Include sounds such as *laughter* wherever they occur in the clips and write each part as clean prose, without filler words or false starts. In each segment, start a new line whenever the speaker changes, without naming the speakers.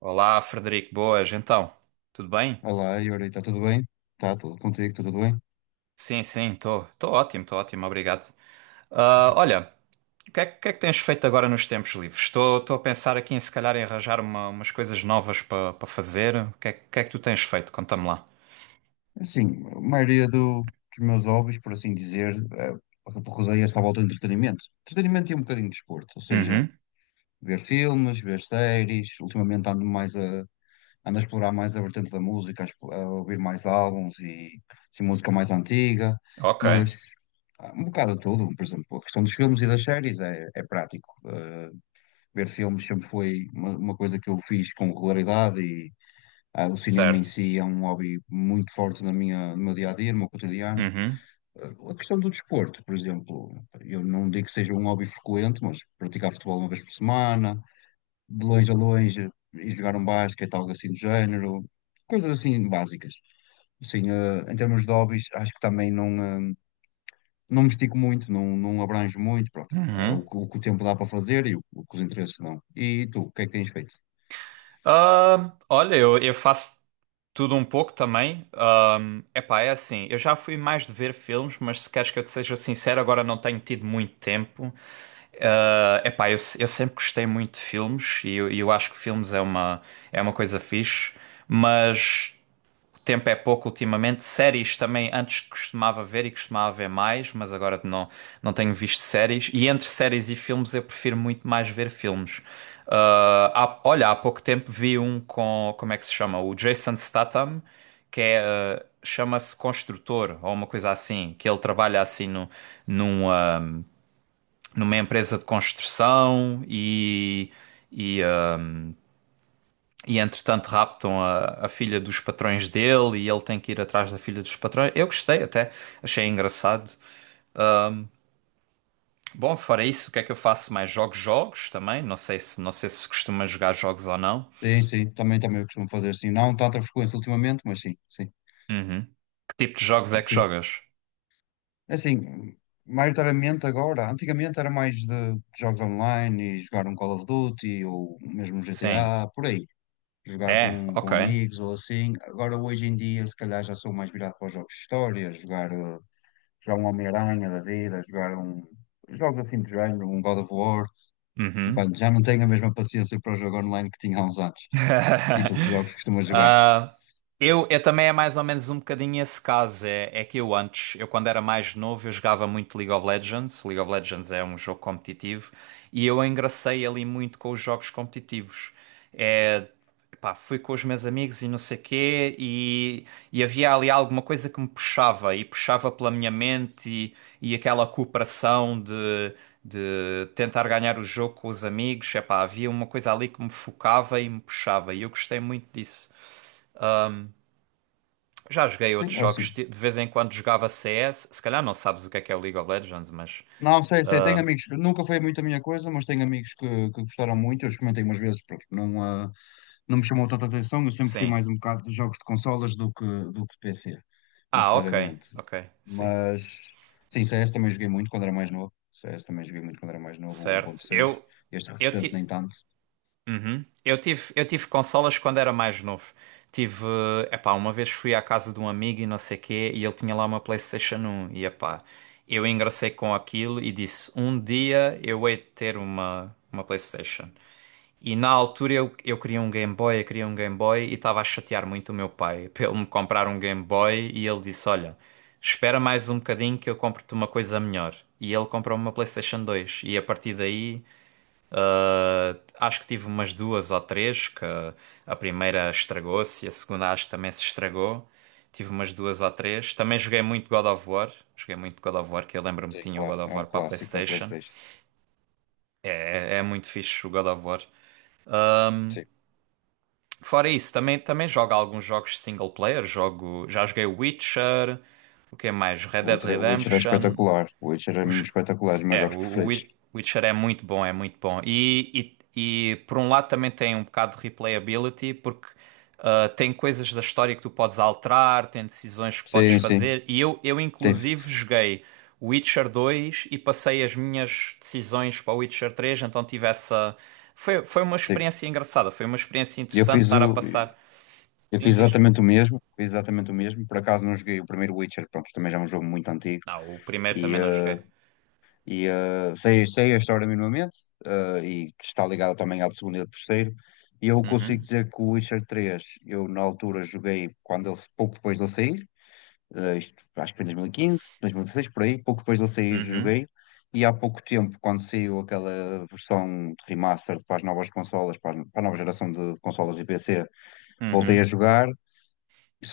Olá, Frederico, boas, então, tudo bem?
Olá, Yuri, está tudo bem? Está tudo contigo, está tudo bem?
Sim, sim, estou ótimo, obrigado. Ah,
Obrigado.
olha, o que é que tens feito agora nos tempos livres? Estou a pensar aqui em se calhar em arranjar umas coisas novas para fazer. O que é que tu tens feito? Conta-me lá.
Assim, a maioria dos meus hobbies, por assim dizer, repousei-se à volta do entretenimento. Entretenimento e um bocadinho de desporto, ou seja,
Uhum,
ver filmes, ver séries. Ultimamente ando a explorar mais a vertente da música, a ouvir mais álbuns e assim, música mais antiga,
ok,
mas há um bocado de tudo. Por exemplo, a questão dos filmes e das séries é prático. Ver filmes sempre foi uma coisa que eu fiz com regularidade. Ah, o cinema em
certo.
si é um hobby muito forte no meu dia a dia, no meu cotidiano.
Uhum,
Ah, a questão do desporto, por exemplo, eu não digo que seja um hobby frequente, mas praticar futebol uma vez por semana, de longe a longe, e jogar um basquete, algo assim do género, coisas assim básicas. Sim, em termos de hobbies, acho que também não, eh, não me estico muito, não, não abranjo muito, pronto. É
uhum.
o, que o que o tempo dá para fazer e o que os interesses dão. E tu, o que é que tens feito?
Ah, olha, eu faço tudo um pouco também. Epá, é assim, eu já fui mais de ver filmes, mas se queres que eu te seja sincero, agora não tenho tido muito tempo. Epá, eu, se- eu sempre gostei muito de filmes e eu acho que filmes é uma coisa fixe, mas o tempo é pouco ultimamente. Séries também, antes costumava ver e costumava ver mais, mas agora não tenho visto séries. E entre séries e filmes eu prefiro muito mais ver filmes. Uh, Olha, há pouco tempo vi um como é que se chama? O Jason Statham, que é, chama-se Construtor ou uma coisa assim, que ele trabalha assim no, num. Ah, numa empresa de construção e, ah, e entretanto raptam a filha dos patrões dele e ele tem que ir atrás da filha dos patrões. Eu gostei até, achei engraçado. Bom, fora isso, o que é que eu faço mais? Jogo jogos também, não sei se costuma jogar jogos ou não.
Sim, sim, também eu costumo fazer, sim, não tanta frequência ultimamente, mas sim, sim.
Uhum. Que tipo de jogos é que
Ok.
jogas?
Assim, maioritariamente agora, antigamente era mais de jogos online e jogar um Call of Duty ou mesmo um
Sim.
GTA, por aí. Jogar
É,
com
ok.
amigos ou assim. Agora, hoje em dia, se calhar já sou mais virado para os jogos de história, jogar um Homem-Aranha da vida, jogar um. Jogos assim de género, um God of War.
Uhum.
Depende, já não tenho a mesma paciência para o jogo online que tinha há uns anos. E tu, que jogos
*laughs*
costumas jogar?
Ah, eu também é mais ou menos um bocadinho esse caso. É que eu quando era mais novo, eu jogava muito League of Legends. League of Legends é um jogo competitivo e eu engracei ali muito com os jogos competitivos. É, pá, fui com os meus amigos e não sei quê, e havia ali alguma coisa que me puxava e puxava pela minha mente e aquela cooperação de. De tentar ganhar o jogo com os amigos, epá, havia uma coisa ali que me focava e me puxava, e eu gostei muito disso. Já joguei
Sim,
outros
é
jogos,
assim.
de vez em quando jogava CS. Se calhar não sabes o que é o League of Legends, mas
Não, sei, tenho amigos, nunca foi muito a minha coisa, mas tenho amigos que gostaram muito, eu experimentei umas vezes, porque não, não me chamou tanta atenção, eu sempre fui
sim.
mais um bocado de jogos de consolas do que de PC,
Ah, ok,
necessariamente.
ok, sim,
Mas, sim, CS também joguei muito quando era mais novo, o um ponto
certo.
seis Este
Eu,
recente
ti...
nem tanto,
Uhum. Eu tive consolas quando era mais novo. Tive, Epá, uma vez fui à casa de um amigo e não sei quê, e ele tinha lá uma PlayStation 1 e epá, eu engracei com aquilo e disse, um dia eu hei de ter uma PlayStation. E na altura eu queria um Game Boy, eu queria um Game Boy e estava a chatear muito o meu pai *laughs* para ele me comprar um Game Boy e ele disse: Olha, espera mais um bocadinho que eu compro-te uma coisa melhor. E ele comprou uma PlayStation 2 e a partir daí acho que tive umas duas ou três, que a primeira estragou-se e a segunda acho que também se estragou. Tive umas duas ou três. Também joguei muito God of War. Joguei muito God of War, que eu lembro-me que
sim,
tinha o
claro,
God
é
of
um
War para a
clássico da
PlayStation.
PlayStation,
É muito fixe o God of War.
sim.
Fora isso, também, jogo alguns jogos single player. Já joguei Witcher, o que é mais? Red Dead
O Witcher é
Redemption.
espetacular, o Witcher é mesmo
Os-
espetacular, os meus
é, o
jogos
o
preferidos.
Wi- Witcher é muito bom, é muito bom. E por um lado também tem um bocado de replayability, porque tem coisas da história que tu podes alterar, tem decisões que podes
Sim, sim,
fazer. E eu
tem,
inclusive joguei Witcher 2 e passei as minhas decisões para o Witcher 3 então tive essa. Foi uma
sim.
experiência engraçada, foi uma experiência
Eu
interessante
fiz
estar a
o,
passar.
Eu
Sim,
fiz
diz?
exatamente o mesmo, fiz exatamente o mesmo. Por acaso não joguei o primeiro Witcher, pronto, também já é um jogo muito antigo.
Não, o primeiro
E,
também não
eh,
joguei.
sei a história minimamente, e que está ligada também ao do segundo e ao do terceiro. E eu consigo
Uhum,
dizer que o Witcher 3, eu na altura joguei quando ele, pouco depois de ele sair, isto, acho que foi em 2015, 2016 por aí, pouco depois de ele sair
uhum,
joguei. E há pouco tempo, quando saiu aquela versão de remaster para as novas consolas, para a nova geração de consolas e PC, voltei a
uhum.
jogar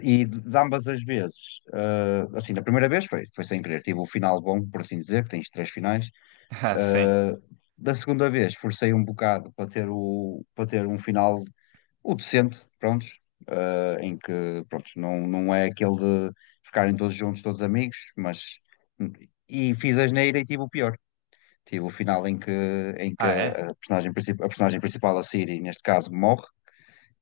e de ambas as vezes, assim, da primeira vez foi sem querer, tive o final bom, por assim dizer, que tens três finais.
*laughs* Ah, sim.
Eh, Da segunda vez, forcei um bocado para ter um final o decente, prontos, em que, prontos, não, não é aquele de ficarem todos juntos, todos amigos, mas. E fiz a asneira e tive o pior. Tive o final em que
Ah, é?
a personagem principal, a Siri, neste caso, morre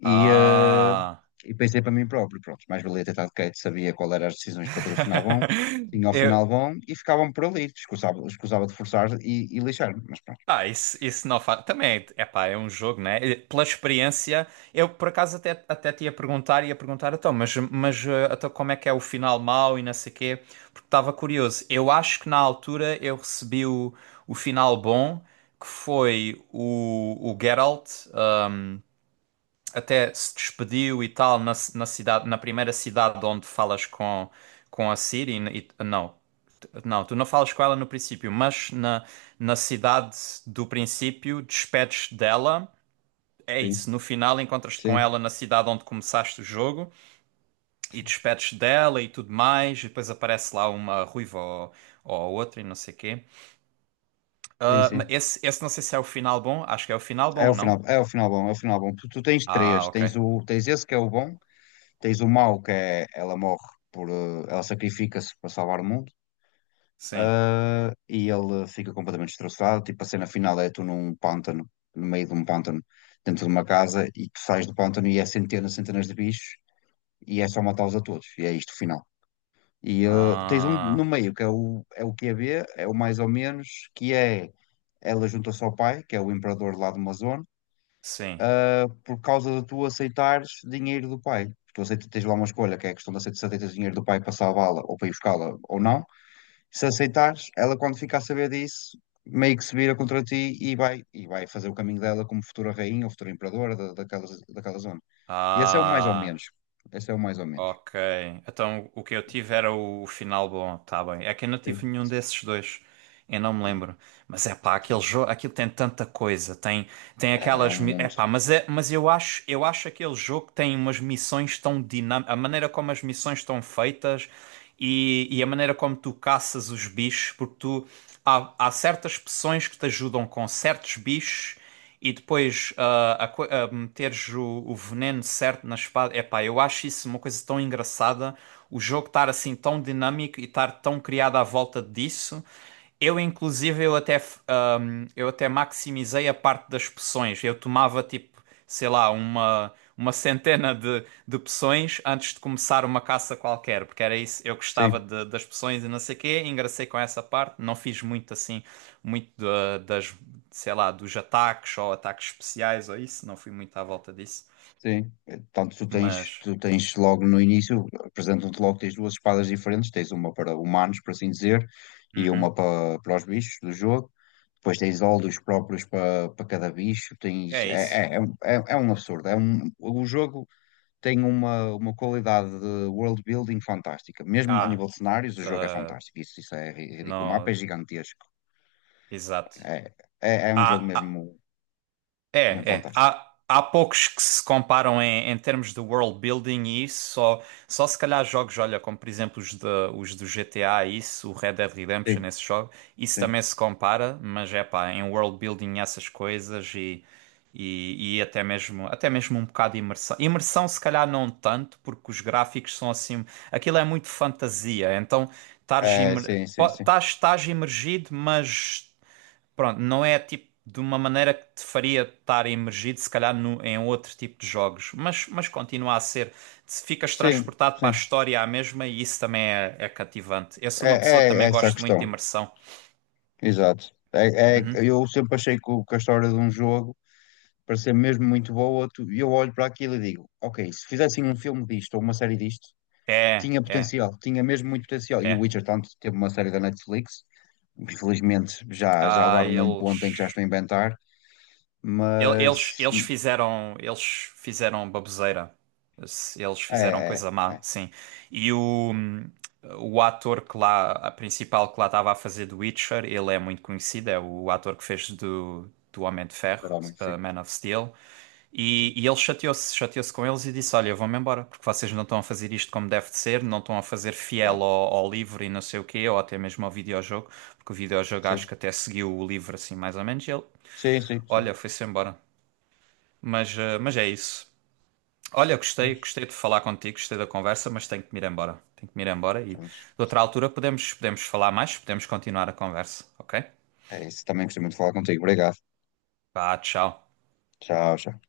e, eh,
Ah.
e pensei para mim próprio, pronto, mais valia ter estado quieto, sabia qual eram as decisões para ter o final bom,
*laughs*
tinha o
Eu...
final bom e ficavam por ali, escusava, escusava de forçar e lixar-me, mas pronto,
Ah, isso não faz. Também, é pá, é um jogo, né? E pela experiência, eu por acaso até te ia perguntar, então, mas então, como é que é o final mau e não sei quê? Porque estava curioso. Eu acho que na altura eu recebi o final bom, que foi o Geralt eh, até se despediu e tal na cidade, na primeira cidade onde falas com a Ciri, não. Não, tu não falas com ela no princípio, mas na cidade do princípio, despedes dela. É
sim,
isso, no final encontras-te com
sim,
ela na cidade onde começaste o jogo e
sim,
despedes dela e tudo mais, e depois aparece lá uma ruiva ou outra e não sei o quê.
sim,
Ah, mas
sim.
esse não sei se é o final bom, acho que é o final bom, não?
É o final bom, é o final bom. Tu tens três,
Ah, ok.
tens o, tens esse que é o bom, tens o mau que é, ela morre por, ela sacrifica-se para salvar o mundo.
Sim.
Ah, e ele fica completamente destroçado. Tipo, a cena final é tu num pântano, no meio de um pântano, dentro de uma casa, e tu sais do pântano e é centenas, centenas de bichos, e é só matá-los a todos. E é isto o final. E, ah, tens um no
Ah,
meio, que é o QB, é o mais ou menos, que é ela junta-se ao pai, que é o imperador lá de uma zona,
sim.
por causa de tu aceitares dinheiro do pai. Tu aceitas, tens lá uma escolha, que é a questão de aceitar dinheiro do pai para salvá-la ou para ir buscá-la ou não. Se aceitares, ela quando ficar a saber disso, meio que se vira contra ti e vai, fazer o caminho dela como futura rainha ou futura imperadora daquela zona. E esse é o mais ou
Ah.
menos. Esse é o mais ou menos.
Ok. Então o que eu tive era o final bom, tá bem. É que eu não tive
Sim.
nenhum desses dois. Eu não me
E-
lembro. Mas é pá, aquele
sim.
jogo, aquilo tem tanta coisa. Tem
É, é um
aquelas. É
mundo.
pá, mas eu acho aquele jogo que tem umas missões tão dinâmicas. A maneira como as missões estão feitas e a maneira como tu caças os bichos, porque há certas poções que te ajudam com certos bichos e depois a meteres o veneno certo na espada. Epá, eu acho isso uma coisa tão engraçada. O jogo estar assim tão dinâmico e estar tão criado à volta disso. Eu, inclusive, eu até maximizei a parte das poções. Eu tomava, tipo, sei lá, uma centena de poções antes de começar uma caça qualquer, porque era isso. Eu gostava
Sim,
das poções e não sei o quê, engracei com essa parte. Não fiz muito, assim, muito das, sei lá, dos ataques ou ataques especiais ou isso. Não fui muito à volta disso.
sim. Tanto tu tens,
Mas,
tu tens logo no início, apresentam-te logo, tens duas espadas diferentes, tens uma para humanos, por assim dizer, e
uhum,
uma para os bichos do jogo. Depois tens óleos próprios para cada bicho, tens,
é isso.
é, é é um absurdo, o jogo tem uma qualidade de world building fantástica. Mesmo a
Ah,
nível de cenários, o jogo é
ah,
fantástico. Isso é ridículo. O mapa é
não,
gigantesco.
exato.
É, é um jogo
Ah, ah,
mesmo, mesmo
é, é.
fantástico.
Há poucos que se comparam em termos de world building e isso, só se calhar jogos, olha, como por exemplo os do GTA, e isso, o Red Dead Redemption,
Sim,
esse jogo, isso
sim.
também se compara, mas é pá, em world building essas coisas e até mesmo um bocado de imersão. Imersão se calhar não tanto, porque os gráficos são assim, aquilo é muito fantasia, então
Sim, sim, sim.
estás imergido, mas pronto, não é tipo de uma maneira que te faria estar imergido, se calhar, em outro tipo de jogos, mas continua a ser. Se ficas
Sim,
transportado para a
sim.
história à mesma e isso também é cativante. Eu sou
É,
uma pessoa que
é
também
essa a
gosto muito de
questão.
imersão.
Exato.
Uhum.
Eu sempre achei que a história de um jogo, para ser mesmo muito boa, eu olho para aquilo e digo, ok, se fizessem um filme disto ou uma série disto,
É,
tinha
é,
potencial, tinha mesmo muito potencial. E o
é.
Witcher, tanto, teve uma série da Netflix, infelizmente já
Ah,
levaram a um ponto em que já
eles.
estou a inventar,
Ele- Eles,
mas
eles fizeram baboseira. Eles
é,
fizeram
é,
coisa má,
é,
sim. E o ator que lá, a principal que lá estava a fazer do Witcher, ele é muito conhecido, é o ator que fez do Homem de Ferro,
para homem, sim,
Man of Steel. E,
sim,
e ele chateou-se com eles e disse: Olha, eu vou-me embora, porque vocês não estão a fazer isto como deve de ser, não estão a fazer
claro,
fiel ao livro e não sei o quê, ou até mesmo ao videojogo, porque o videojogo acho
sim,
que até seguiu o livro assim mais ou menos. E ele,
sim, sim,
olha,
sim.
foi-se embora. Mas é isso. Olha, gostei de falar contigo, gostei da conversa, mas tenho que me ir embora. Tenho que me ir embora e de
Juntos.
outra altura podemos falar mais, podemos continuar a conversa, ok?
É isso, também gostei muito de falar contigo, obrigado,
Vá, tchau.
tchau, tchau.